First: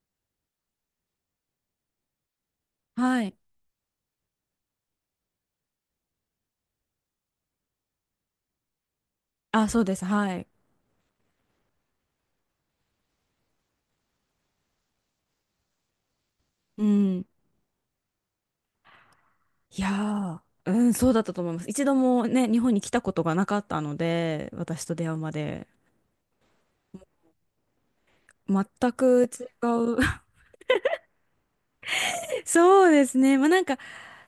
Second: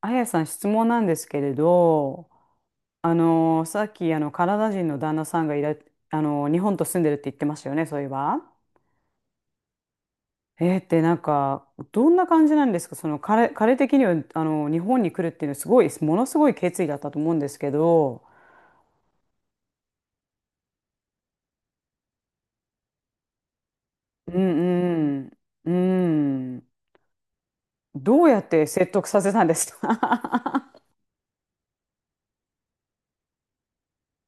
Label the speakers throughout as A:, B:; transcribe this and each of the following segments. A: あやさん、質問なんですけれど、あ
B: はい。
A: のさっきあのカナダ人の旦那さんがいら、あの日本と住んでるって言ってましたよね、そういえば。
B: あ、そうです。はい。
A: えーってなんかどんな感じなんですか、その彼的にはあの日本に来るっていうのはすごいものすごい決
B: う
A: 意だったと
B: ん。
A: 思うんですけど、
B: いやそうだったと思います。一度もね、日本に来たことがなかったの
A: う
B: で、私と出会う
A: ん
B: まで。
A: うんうん、どうやって説
B: 全
A: 得させ
B: く
A: たんで
B: 違
A: す
B: う。
A: か。
B: そうですね。まあなんか、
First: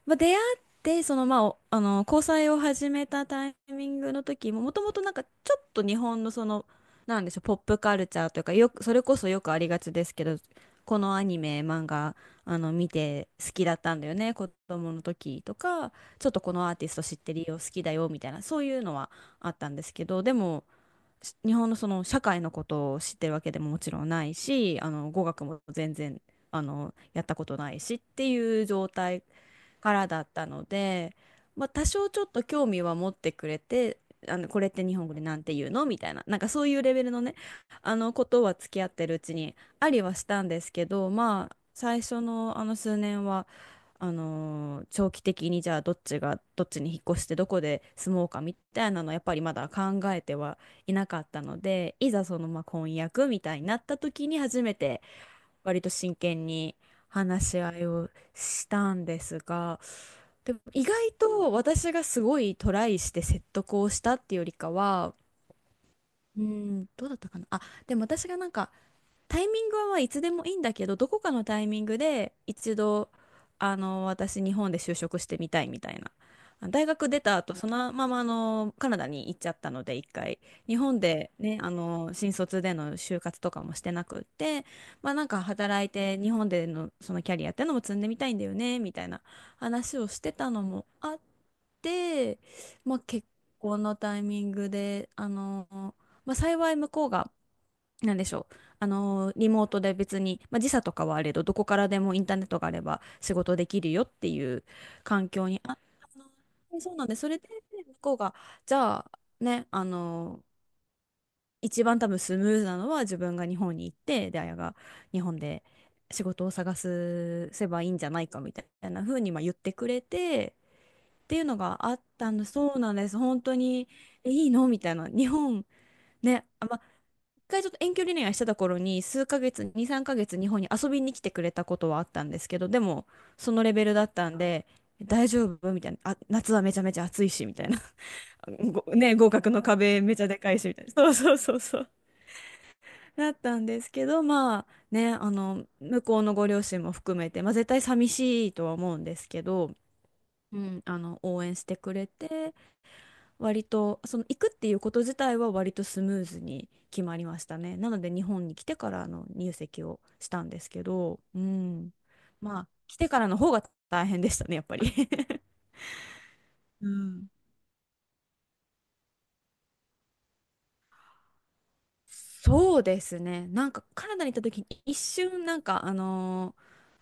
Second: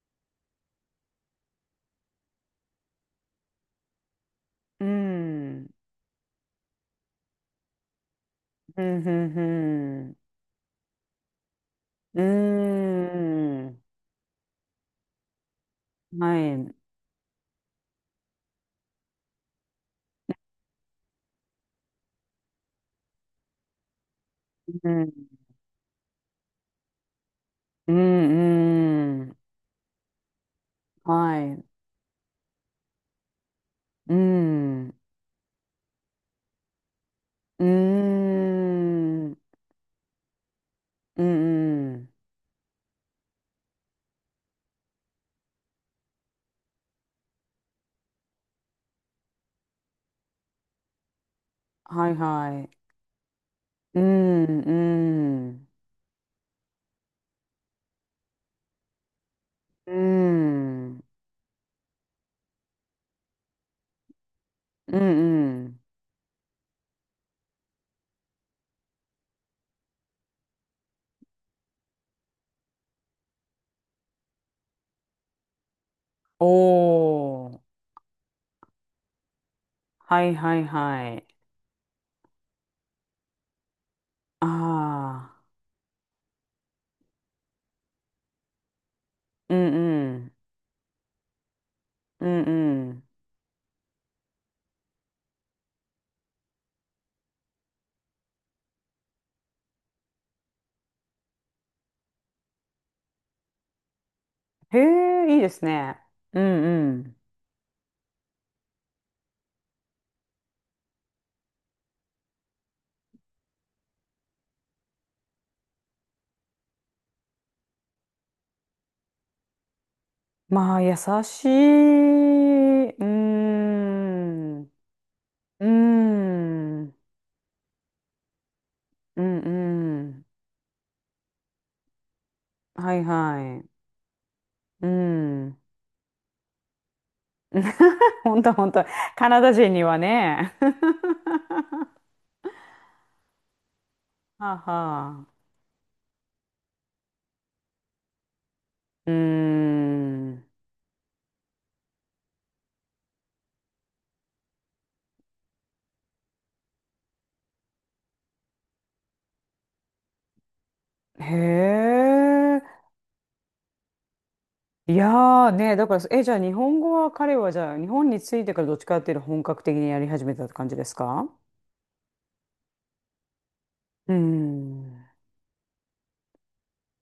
B: まあ、出会って、その、まあ、おあの、交際を始めたタイミングの時も、も と
A: う
B: もとなんかちょ
A: ん、
B: っと日本のその、なんでしょう、ポップカルチャーというか、よ
A: う
B: く、それ
A: ん、
B: こそよくありがち
A: う
B: です
A: ん、
B: けど、このアニメ、漫画、
A: う
B: あの、見て好き
A: ん、う
B: だっ
A: ん、
B: たんだよね、子供の時とか、ちょっ
A: は
B: とこ
A: い、う
B: のアー
A: ん、
B: ティスト知ってるよ、好きだよ、みたいな、そういうのはあったんですけど、でも、日本のその社会のことを知ってるわけでももちろんないし、あの、語学も全然、あの、やったことない
A: う
B: しっていう状
A: ん、
B: 態
A: うん。
B: からだったので、
A: はい。う
B: まあ、多少ちょっと興味は持ってくれて、あのこれって
A: ん。う
B: 日本語でなんて言うのみたいな、なんかそういうレベルのね、
A: ー
B: あのことは付き合ってるうち
A: ん。
B: にありはしたんですけど、
A: う
B: まあ
A: んう
B: 最
A: ん。
B: 初のあの数年は、長期的にじゃあどっちがどっちに引っ越してどこで住もうかみたいなのはやっぱりまだ考えてはいなかったので、
A: は
B: い
A: い
B: ざその
A: は
B: まあ
A: い。
B: 婚約みたいになった
A: う
B: 時に
A: ん。
B: 初めて
A: うん。
B: 割と真剣に話し合いをしたんですが、
A: う
B: でも意
A: ん。
B: 外と私がすごいトライして説得をしたっていうよりか
A: う
B: は、
A: んうん。
B: うん、どうだったかな。あ、でも私がなんかタイミングはまあいつでもいいんだけど、どこかのタイミングで一度、あの、私日本で就職してみたいみたいな。
A: お
B: 大学出た後、
A: お、
B: そのままあの、カナダに行っちゃったので、一
A: はい
B: 回。
A: はい
B: 日本
A: はい。
B: でね、あの、新卒での就活とかもしてなくっ
A: あ
B: て、まあなん
A: あ。
B: か働いて日本でのそのキャリアってのも積んでみたいんだよね、みたいな
A: うん
B: 話を
A: う
B: して
A: ん。
B: たのもあっ
A: う
B: て、
A: んう
B: まあ
A: ん。
B: 結婚のタイミングで、あの、まあ幸い向こうが、なんでしょう。リモートで別に、まあ、時差とかはあれど、どこからでもインターネットがあれば仕事できるよっていう
A: へ
B: 環
A: え、いいで
B: 境に、
A: すね。うん
B: そ
A: う
B: うなんで、
A: ん。
B: それで、向こうが、じゃあ、ね、一番多分スムーズなのは自分が日本に行って、で、あやが日本で仕事を探すせばいいんじゃないかみたいな風にまあ言ってくれて、
A: まあ、優
B: ってい
A: し
B: うのがあったんで、そう
A: い。
B: な
A: う
B: ん
A: ー
B: です。本当に、えいい
A: ん。
B: の
A: う
B: みたいな。日本、
A: ー
B: ね、あ、まあ
A: ん。
B: 回ちょっと遠距離恋愛してた頃に
A: う
B: 数
A: ん
B: ヶ月、2、
A: う
B: 3
A: ん。
B: ヶ月日本に遊びに来てくれたことはあったんですけど、で
A: はい
B: もそ
A: は
B: の
A: い。
B: レベルだったんで、
A: う
B: 大丈
A: ん。
B: 夫みたいな。あ、夏はめちゃめちゃ暑いし、みたいな。
A: 本当、本 当。
B: ごね、
A: カ
B: 合
A: ナ
B: 格
A: ダ
B: の
A: 人には
B: 壁めちゃでか
A: ね。
B: いし、みたいな。そうそうそう そう。だったんですけど、
A: はあ
B: まあね、
A: は
B: あ
A: あ。
B: の、向こうのご両親も含めて、まあ絶対寂しいとは思うん
A: うー
B: ですけど、
A: ん。
B: うん、あの、応援してくれて、割と、その行くっていうこと自体は割とスムーズに決まりましたね。なので日本に来てからの入籍をしたんですけど、う
A: へ
B: ん。まあ、
A: え。
B: 来てからの方が大変でしたね、やっぱり。
A: いや ーね、だから、え、じゃあ日本語は彼はじゃあ日本に着いてからどっちかっていうと本格的にやり始めたって感じですか？
B: そうですね。なんかカ
A: うー
B: ナダに行った時に一
A: ん。
B: 瞬なんかあの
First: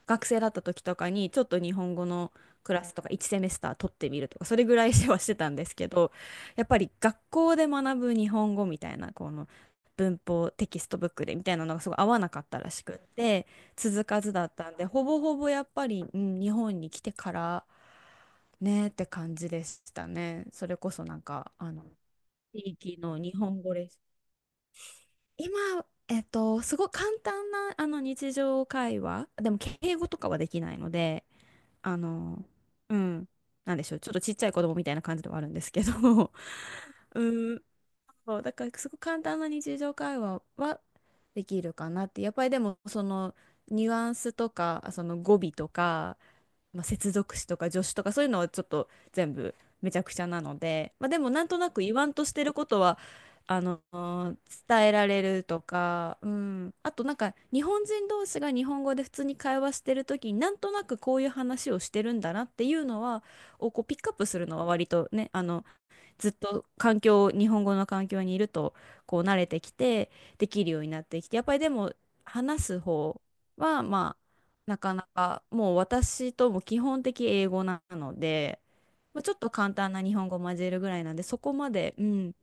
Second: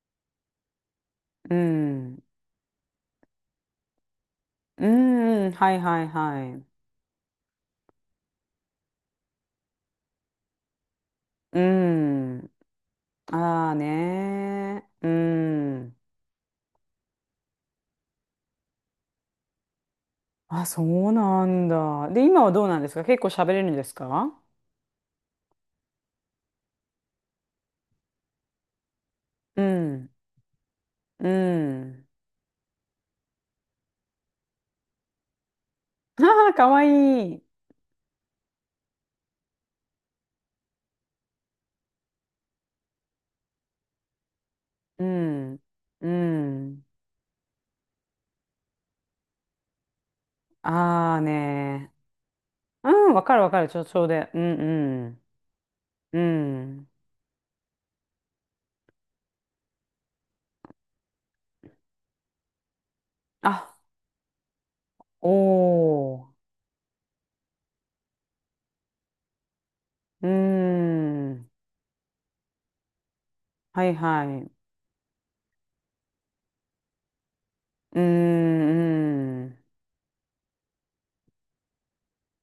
B: 学生だった時とかにちょっ
A: う
B: と日本語
A: ん。
B: のクラスとか1セメスター取ってみるとかそれぐら
A: う
B: いはしてた
A: ん。
B: んで
A: は
B: す
A: い
B: け
A: はい
B: ど、
A: は
B: やっぱ
A: い。
B: り学校で学ぶ日本語みたいなこの文法テキストブックでみたい
A: う
B: なのがすごい合わなかっ
A: ん。
B: たらしくって、
A: ああ
B: 続かずだったん
A: ね
B: で、ほ
A: ー。う
B: ぼほぼやっぱ
A: ん。
B: り、うん、日本に来てからねって感じでしたね。
A: あ、
B: それ
A: そ
B: こそ
A: う
B: なん
A: な
B: か
A: ん
B: あの
A: だ。で、今は
B: 地
A: どうなんです
B: 域
A: か？結
B: の
A: 構
B: 日
A: 喋
B: 本
A: れる
B: 語
A: ん
B: レ
A: で
B: ッ
A: す
B: スン
A: か？
B: 今、えっと、すごい簡単なあの日常会話でも
A: う
B: 敬語
A: ん。
B: とかはできないので、
A: う
B: あ
A: ん。
B: の、うん、なんでしょう、ちょっとちっちゃい子供みたいな感じではあるんですけ
A: あ
B: ど、
A: あ、かわい い。
B: うん、そう、だからすごく簡単な日常会話はできるかなって。やっぱりでもそのニュアンスとか、そ
A: う
B: の語尾
A: ん。
B: と
A: う
B: か、まあ、
A: ん。
B: 接続詞とか助詞とかそういうのはちょっと全部めちゃくちゃなので、まあ、
A: あ
B: で
A: あ
B: もなんとなく
A: ね。
B: 言わんとしてること
A: う
B: は
A: ん、わかるわ
B: あ
A: かる。ち
B: の
A: ょ、ちょうで。うん
B: 伝えら
A: うん。
B: れるとか、
A: う
B: うん、
A: ん。
B: あとなんか日本人同士が日本語で普通に会話してる時になんとなくこういう話をしてるんだなっていうのはを
A: あ、
B: こうピックアップするのは割とね、あの
A: おー。
B: ずっと環境、日本語の環境にいるとこう慣れてきて
A: う
B: できるようになってきて、やっ
A: ん。
B: ぱりでも話す方は
A: はい
B: まあ
A: はい。
B: なかなかもう私とも基本的英語な
A: う
B: ので、
A: んう
B: まあ、ちょっと
A: ん。
B: 簡単な日本語混ぜるぐらいなんでそこまで、うん、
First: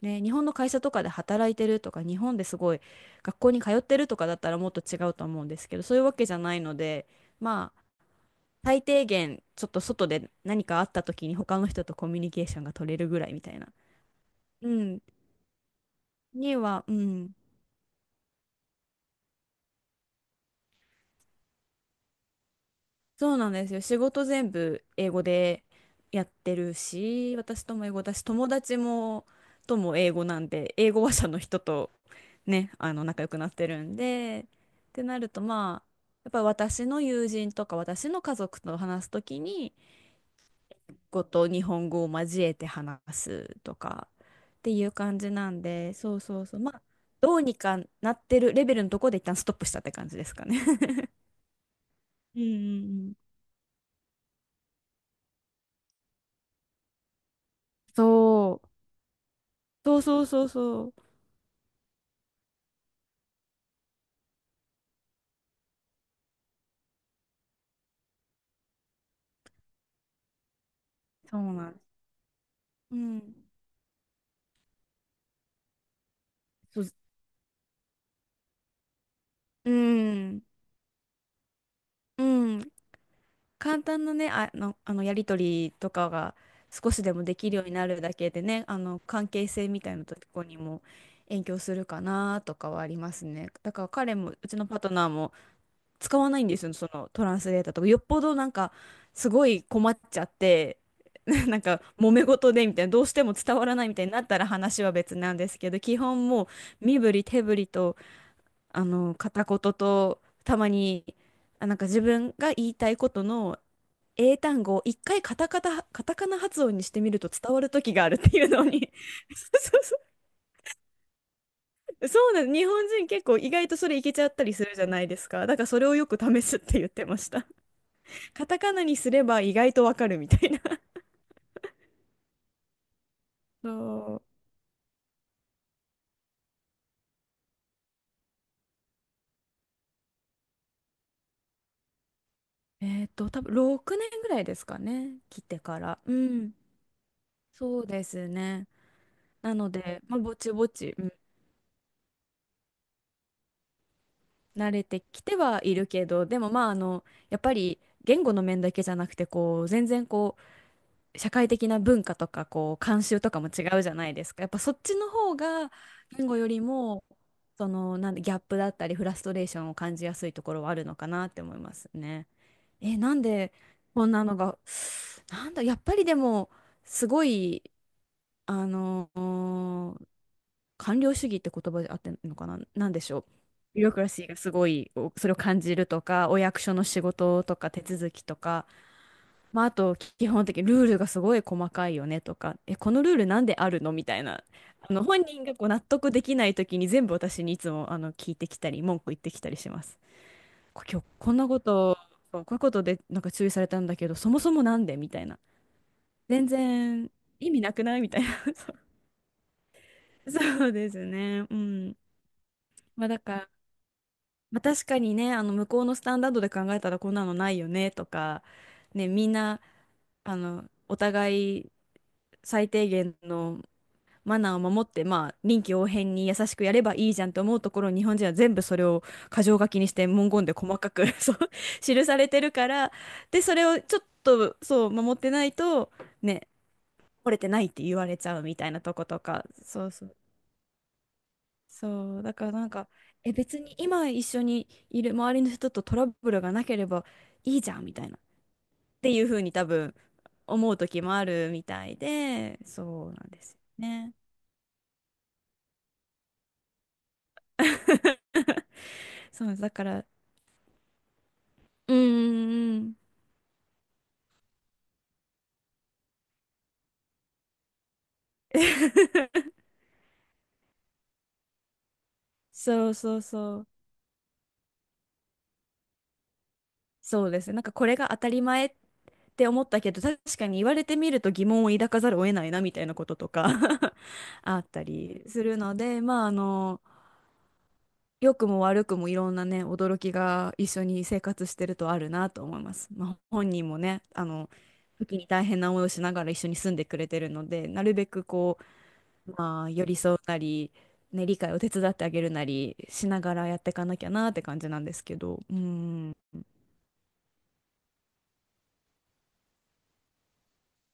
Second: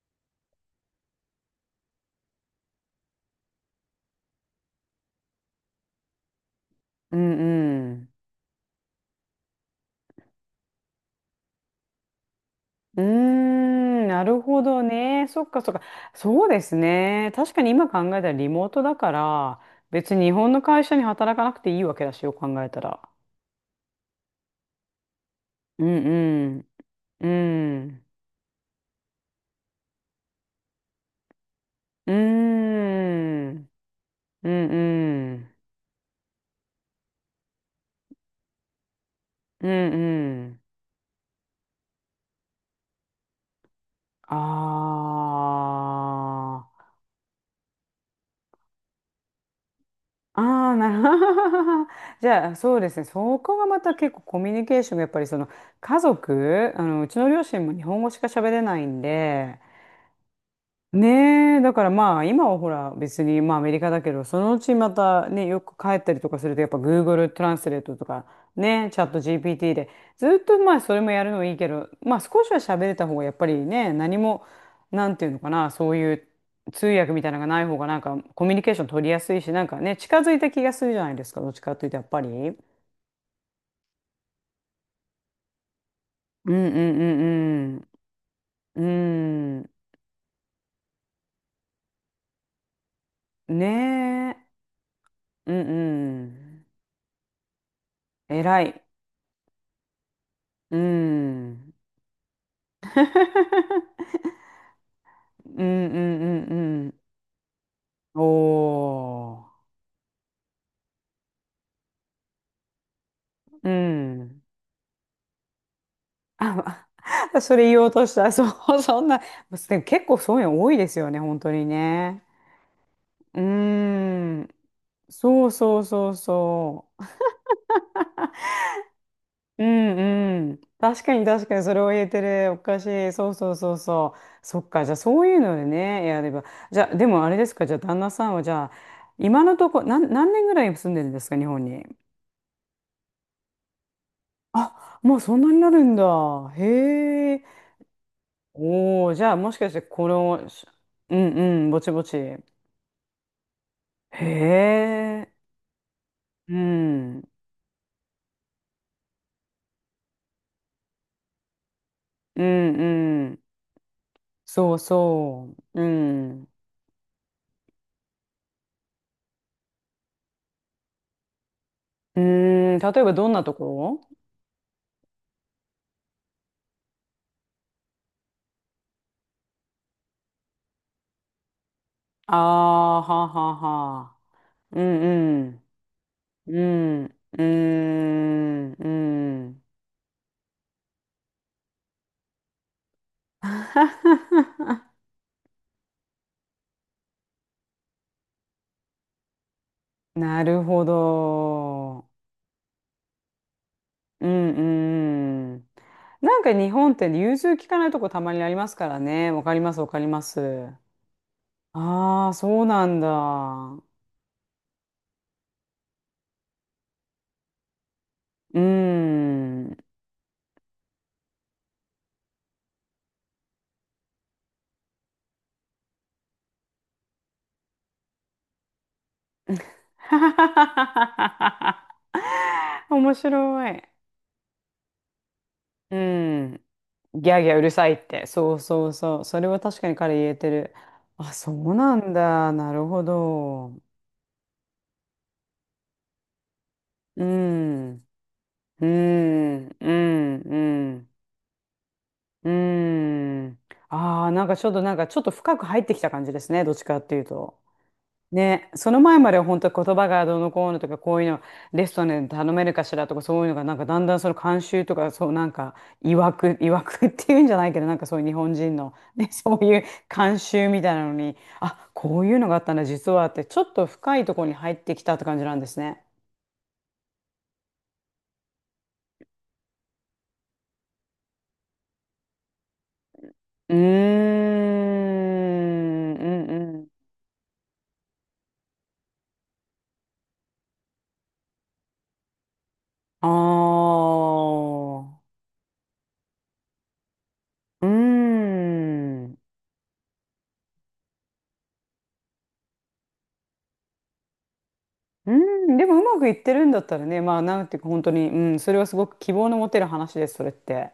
B: ね、日本の会社とかで働いてるとか日本ですごい学校に通ってるとかだったらもっと違うと思うんですけど、そういうわけじゃないので、
A: う
B: まあ
A: んうん。
B: 最低限ちょっと外で何かあった時に他の人とコミュニケーションが取れ
A: うー
B: るぐらいみたいな、
A: ん、なるほ
B: う
A: ど
B: ん。
A: ね。そっかそっか。そう
B: に
A: です
B: は、う
A: ね。
B: ん。
A: 確かに今考えたらリモートだから、別に日本の会社に働かなくていいわけだし、よく考えたら。
B: そうなんですよ。仕事全部英語で
A: う
B: やって
A: ん
B: る
A: うん。う
B: し、私とも英語
A: ん。
B: だし、友達も、とも英語なんで、英語話者の人と
A: うー
B: ね、あの、仲良くなって
A: ん。
B: るんで、
A: うん
B: ってなる
A: う
B: と、
A: ん。
B: まあ、やっぱり私の友人とか私の家族と話すとき
A: うん
B: に、
A: うん。
B: 語と日本語を交えて話すとかっていう感じなんで、そうそうそう、
A: あ
B: まあ、どうにかなってるレベルのところで一旦ストップしたって感じです
A: あ。
B: かね。
A: ああ、なるほど。じ
B: うん
A: ゃ
B: う
A: あ、そう
B: ん
A: ですね。
B: うん、
A: そこがまた結構コミュニケーションがやっぱりその家族、あの、うちの両親も日本語しか喋れ
B: そう。
A: ないんで、
B: そうそうそうそう。
A: ねえ、だからまあ今はほら別にまあアメリカだけど、そのうちまたね、よく帰ったりとかするとやっぱ Google トランスレートとかね、チャット GPT でずっとまあそれもやる
B: そ
A: のい
B: う
A: いけ
B: なんで
A: ど、
B: す。
A: まあ少しは喋れ
B: う
A: た方がやっ
B: ん。
A: ぱりね、何も、なんていうのかな、そういう
B: そ
A: 通
B: う、
A: 訳みたいなのがない方がなんかコミュニケーション取りやすいし、なん
B: う
A: かね、近づい
B: ん。
A: た気がするじゃないですか、どっちかというとやっぱ
B: う
A: り。
B: ん。簡単なね、あのやりとりとかが
A: うんう
B: 少しでもできるように
A: ん
B: なるだけでね、あ
A: う
B: の関係
A: んう
B: 性
A: ん。
B: みたいなとこにも影響するかなとかはありますね。
A: うん。
B: だから彼も、
A: ね
B: う
A: え。
B: ちのパートナーも
A: うん
B: 使
A: う
B: わないんで
A: ん。
B: すよ、そのトランスレーターとか。よっぽど
A: 偉
B: なんか、
A: い。
B: すごい困っちゃっ
A: う
B: て、なん
A: ん。
B: か、揉め事でみたいな、どうしても伝わらないみたいにな ったら話は別なんで
A: う
B: すけど、
A: んうん
B: 基
A: う
B: 本もう、
A: んうん。
B: 身振り手振りと、
A: お
B: あの、片言と、たまに、あ、なんか自分が言いたいことの
A: ー。う
B: 英
A: ん。
B: 単語を一回カタカナ発音に
A: あ、
B: してみると
A: あ
B: 伝
A: そ
B: わ
A: れ
B: る
A: 言おう
B: 時が
A: と
B: あ
A: し
B: るっ
A: た。
B: て
A: そ
B: いうの
A: う、
B: に。
A: そんな。
B: そう
A: で
B: そ
A: も
B: うそ
A: 結構そういうの多いですよね、本当に
B: そ
A: ね。
B: うなんです。日本人結構
A: う
B: 意外と
A: ー
B: それいけちゃった
A: ん。
B: りするじゃないです
A: そ
B: か。
A: う
B: だから
A: そ
B: そ
A: う
B: れをよ
A: そう
B: く試すって言っ
A: そう。
B: てました。カタカナにすれば意
A: う
B: 外とわかるみた
A: ん
B: い
A: うん。
B: な。
A: 確かに確かに、それを言えてる。おかしい。そうそうそうそう。
B: そ
A: そっか。じゃあそういうのでね、やれば。じゃあ、でもあれですか。じゃあ旦那さんはじゃあ、今のとこ、何年ぐらい住んでるんですか、日本に。
B: う。えっと、多分6年ぐらいですか
A: あ、も
B: ね。
A: うそん
B: 来
A: なに
B: て
A: な
B: か
A: るん
B: ら。
A: だ。
B: うん。
A: へえ。
B: そうですね。
A: おお、じゃあも
B: な
A: し
B: の
A: かして
B: で、
A: こ
B: まあ、ぼ
A: の、
B: ち
A: し、
B: ぼち、うん、
A: うんうん、ぼちぼち。へ
B: 慣れてき
A: え。
B: てはいるけど、でも
A: う
B: まあ、あの、
A: ん。
B: やっぱり言語の面だけじゃなくて、こう、全然社会的な文化と
A: う
B: かこ
A: ん
B: う慣習
A: う
B: とか
A: ん。
B: も違うじゃないですか。やっぱそ
A: そ
B: っ
A: う
B: ちの方
A: そ
B: が
A: う。う
B: 言語
A: ん。
B: よ
A: う
B: りもそのなんでギャップだったりフラストレーションを感じやすいところはあるのかなって思います
A: ー
B: ね。
A: ん、例えば
B: なん
A: どんな
B: で
A: ところ？
B: こんなのが、なんだ、やっぱりでもすごい、あの官僚主義って言葉で合ってんのかな、なん
A: あ
B: で
A: あー、
B: しょ
A: は
B: う。
A: あは
B: ビュロク
A: あ
B: ラ
A: はあ。
B: シーがすご
A: う
B: いおそれを
A: ん
B: 感じるとかお
A: うん。
B: 役
A: う
B: 所の仕
A: ん。う
B: 事とか手
A: ー
B: 続きとか、
A: ん。うん。
B: まあ、あと基本的にルールがすごい細かいよねとか、このルールなんであるのみたい な、本人がこう納得できない時に全部私にいつも聞いてきたり、文句言ってきたりします。
A: なる
B: こ
A: ほ
B: 今日こんなこと、
A: ど。
B: そうこういうことでなんか注意されたんだけど、
A: う
B: そも
A: ん
B: そもなんで
A: う
B: みたいな。
A: んうん。なん
B: 全
A: か日本って
B: 然
A: 融
B: 意
A: 通
B: 味
A: き
B: な
A: か
B: く
A: ない
B: な
A: と
B: い
A: こ
B: みた
A: た
B: いな。
A: まにありま すからね。わかります、わかりま
B: そうそ
A: す。
B: うですね。うん。
A: ああ、そうなん
B: ま
A: だ。
B: あだから、
A: う
B: まあ、確かにね、向こうのスタンダードで考えたらこんなのないよねとか、
A: ー
B: ね、みんな、
A: ん。
B: お互い最低限のマナーを守って、まあ、臨機応変に優しくやればいいじゃんと思うところ、日本人は全部それを箇条書きにして文言で細かく そう 記されてるから、
A: 面白
B: で、それを
A: い。
B: ちょっとそう守ってないと、
A: う
B: ね、
A: ん。ギ
B: 折れ
A: ャー
B: て
A: ギャー
B: な
A: う
B: い
A: る
B: って
A: さい
B: 言
A: っ
B: われ
A: て。
B: ちゃう
A: そ
B: み
A: う
B: たいな
A: そう
B: とこ
A: そ
B: と
A: う。そ
B: か、
A: れは確か
B: そう
A: に
B: そ
A: 彼
B: う、
A: 言えてる。あ、そうなん
B: そう、だか
A: だ。
B: らなん
A: なる
B: か、
A: ほ
B: 別に
A: ど。
B: 今一緒にいる周りの人とトラブルがなければ
A: う
B: いいじゃんみた
A: ん。
B: いな、っ
A: う
B: ていうふうに多
A: ん。う
B: 分
A: ん。う
B: 思う時
A: ん。
B: もあるみたい
A: うー
B: で、そうなんです
A: ん。
B: よね。
A: ああ、なんかちょっと、なんかちょっと深く入ってきた感じですね。どっちかっていうと。ね、その前までは
B: そう、
A: 本
B: だ
A: 当
B: か
A: 言
B: ら、う
A: 葉がどうのこうのとか、こういうの、レ
B: ー
A: ストランで頼めるか
B: ん。
A: しらとか、そういうのが、なんかだんだんその慣習とか、そうなんか、いわく、いわくっていうんじゃないけど、なんかそういう日本人の、ね、そう いう慣習みたいなのに、あ、こういうのがあったんだ、
B: そう
A: 実
B: そう
A: はって、
B: そ
A: ちょ
B: う。
A: っと深いところに入ってきたって感じなんですね。
B: そうですね。なんかこれが当たり前って思ったけど、確かに言われてみると疑問を抱かざるを得ないなみたいなこととか
A: うー ん、
B: あったりす
A: う
B: るので、まあ
A: ん
B: 良くも悪くもいろんなね、驚きが一緒に生活してるとあるなと思います。まあ、
A: うん。
B: 本人も
A: あ
B: ね、時に
A: あ。
B: 大変な思いをしながら一緒に住んでくれてるので、な
A: うー
B: るべくこ
A: ん。
B: う、
A: う
B: まあ、寄り添うなり、ね、理解を手伝ってあげるなりしながらやっていかなきゃなって感じなんですけ
A: ー
B: ど、う
A: ん。でもう
B: ん。
A: まくいってるんだったらね、まあなんていうか本当に、うん、それはすごく希望の持てる話です、それって。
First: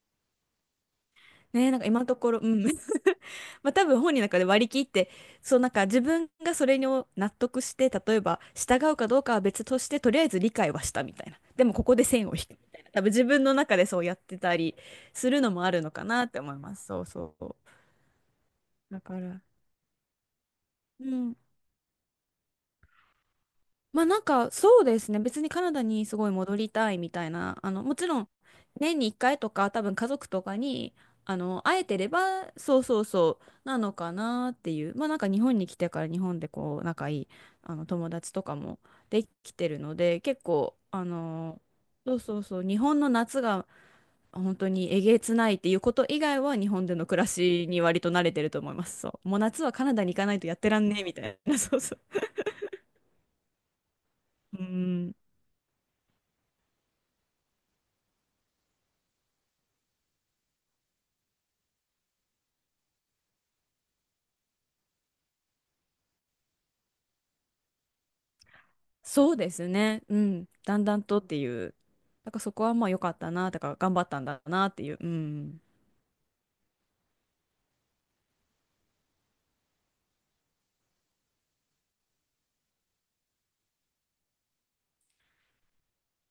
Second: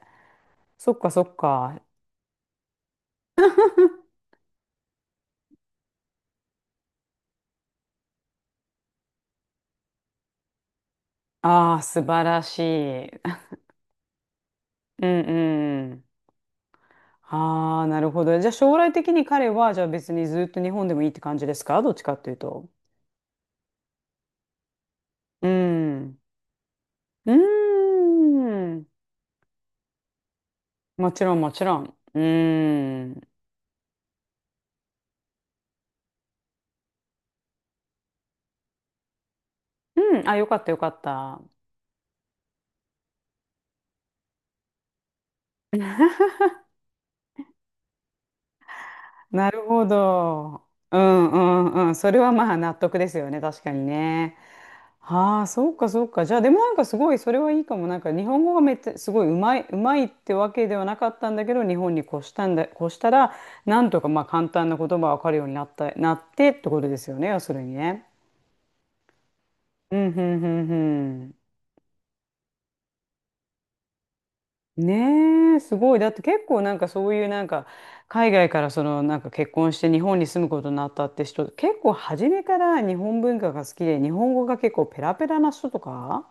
A: そっかそっ
B: ねえ、なん
A: か。
B: か今のところ、うん。まあ多分本人の中で割り切って、そうなんか自分がそれに納得して、例えば従うかどうかは別として、とりあえず理解はしたみたいな。でも
A: ああ、
B: ここ
A: 素
B: で
A: 晴
B: 線を
A: ら
B: 引くみ
A: し
B: たいな。多分
A: い。
B: 自分 の中でそうやってたり
A: うん
B: するのもあるの
A: う
B: か
A: ん。
B: なって思います。そうそう。
A: ああ、なるほど。じゃあ将来
B: だ
A: 的
B: か
A: に
B: ら、
A: 彼は、じゃあ別にずっと日本でも
B: う
A: いいって
B: ん。
A: 感じですか、どっちかっていうと？
B: まあなんかそうですね。別
A: う
B: にカナダにす
A: ん。
B: ごい戻りたいみたい
A: うー
B: な、もちろん
A: ん。
B: 年に1回とか多分家族とかに、
A: もちろんもちろ
B: 会
A: ん。
B: えてれ
A: う
B: ば、そうそ
A: ー
B: う
A: ん。
B: そう、なのかなっていう。まあなんか日本に来てから日本でこう仲いい、友達とかもできてるの
A: う
B: で、
A: ん。あ、
B: 結
A: よかった
B: 構、
A: よかった。
B: そうそうそう、日本の夏が本当にえげつないっていうこと以外は日本での暮らしに割と慣れてると思います。そう。もう
A: なる
B: 夏はカ
A: ほ
B: ナダに行かないとやっ
A: ど。
B: てらん
A: う
B: ねえみた
A: んう
B: いな。
A: ん
B: そう
A: うん。
B: そう。
A: それはまあ納得ですよね。確かにね。
B: うん
A: はあ、そうかそうか。じゃあでもなんかすごいそれはいいかも。なんか日本語がめっちゃすごいうまいってわけではなかったんだけど、日本に越したんだ、越したら、なんとかまあ簡単な言葉わかるようになった、なってってことですよね。要するにね。
B: そうです
A: う
B: ね。
A: んう
B: う
A: んう
B: ん。
A: ん
B: だんだんとっ
A: う
B: て
A: ん。
B: いう。だからそこはまあ良かったな、だから頑張ったんだなっていう。う
A: ねえ、
B: ん。
A: すごい。だって結構なんかそういうなんか海外からそのなんか結婚して日本に住むことになったって人、結構初めから日本文化が好きで日本語が結構ペラペラな人とか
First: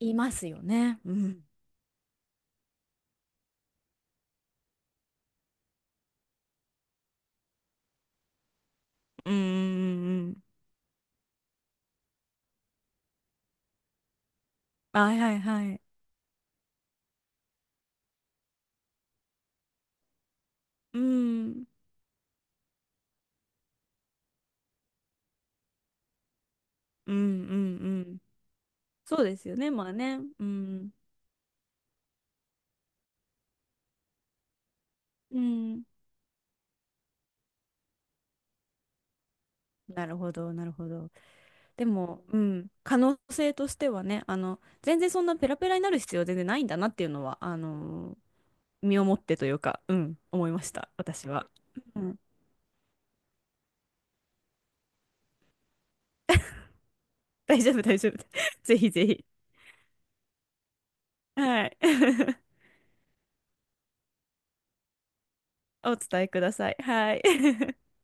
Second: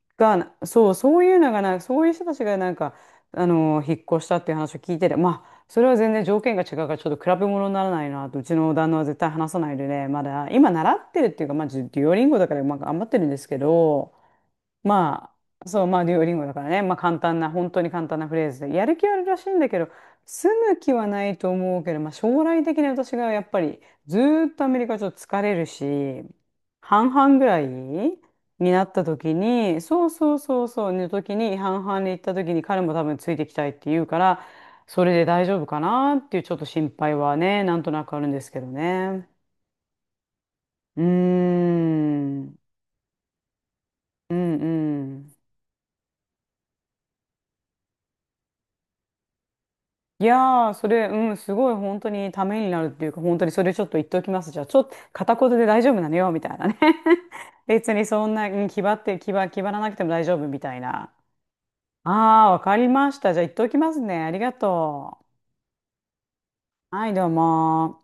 B: います
A: が、
B: よ
A: そう、
B: ね。う
A: そういう
B: ん。
A: のがなんかそういう人たちがなんかあの引っ越したっていう話を聞いてて、まあそれは全然条件が違うからちょっと比べ物にならないなと、うちの旦那は絶対
B: うんう
A: 話さないで
B: ん
A: ね、ま
B: うん。
A: だ今習ってるっていうか、まあデュオリンゴだからまあ頑張ってるんですけど、
B: はい
A: ま
B: はいは
A: あ、
B: い。
A: そう、まあ、デュオリンゴだからね。まあ、簡単な、本当に簡単なフレーズで。やる気はあるらしいんだけど、住む気
B: う
A: はないと
B: ん。
A: 思うけど、まあ、将来的に私がやっぱり、ずーっとアメリカちょっと疲れるし、半
B: うん
A: 々ぐ
B: う
A: らい
B: んう
A: に
B: ん。
A: なった
B: そう
A: 時
B: ですよね。
A: に、
B: まあ
A: そう
B: ね。
A: そう
B: う
A: そうそ
B: ん。
A: う、の時に、半々に行った時に、彼も多分ついてきたいって言うから、それで
B: う
A: 大丈夫か
B: ん。
A: なっていうちょっと心配はね、なんとなくあるんですけどね。
B: なるほど、なるほ
A: うーん、
B: ど。でも、う
A: うん
B: ん。可能性としてはね、
A: う
B: 全然そん
A: ん。
B: なペラペラになる必要は全然ないんだなっていうのは、身をもってというか、うん、
A: い
B: 思いま
A: や
B: し
A: ー、そ
B: た、
A: れ、
B: 私
A: うん、
B: は。
A: すごい本
B: う
A: 当
B: ん
A: にためになるっていうか、本当にそれちょっと言っておきます。じゃあ、ちょっと片言で大丈夫なのよ、みたいなね。
B: 大丈夫、
A: 別
B: 大
A: に
B: 丈夫。
A: そんな、う ん、
B: ぜ
A: 気
B: ひ
A: 張っ
B: ぜ
A: て、
B: ひ。
A: 気張、気張らなくても大丈夫みたいな。
B: はい。
A: あ あ、わかりました。じゃあ、言っておきますね。ありがと
B: お伝えください。
A: う。はい、
B: はい。
A: どうも。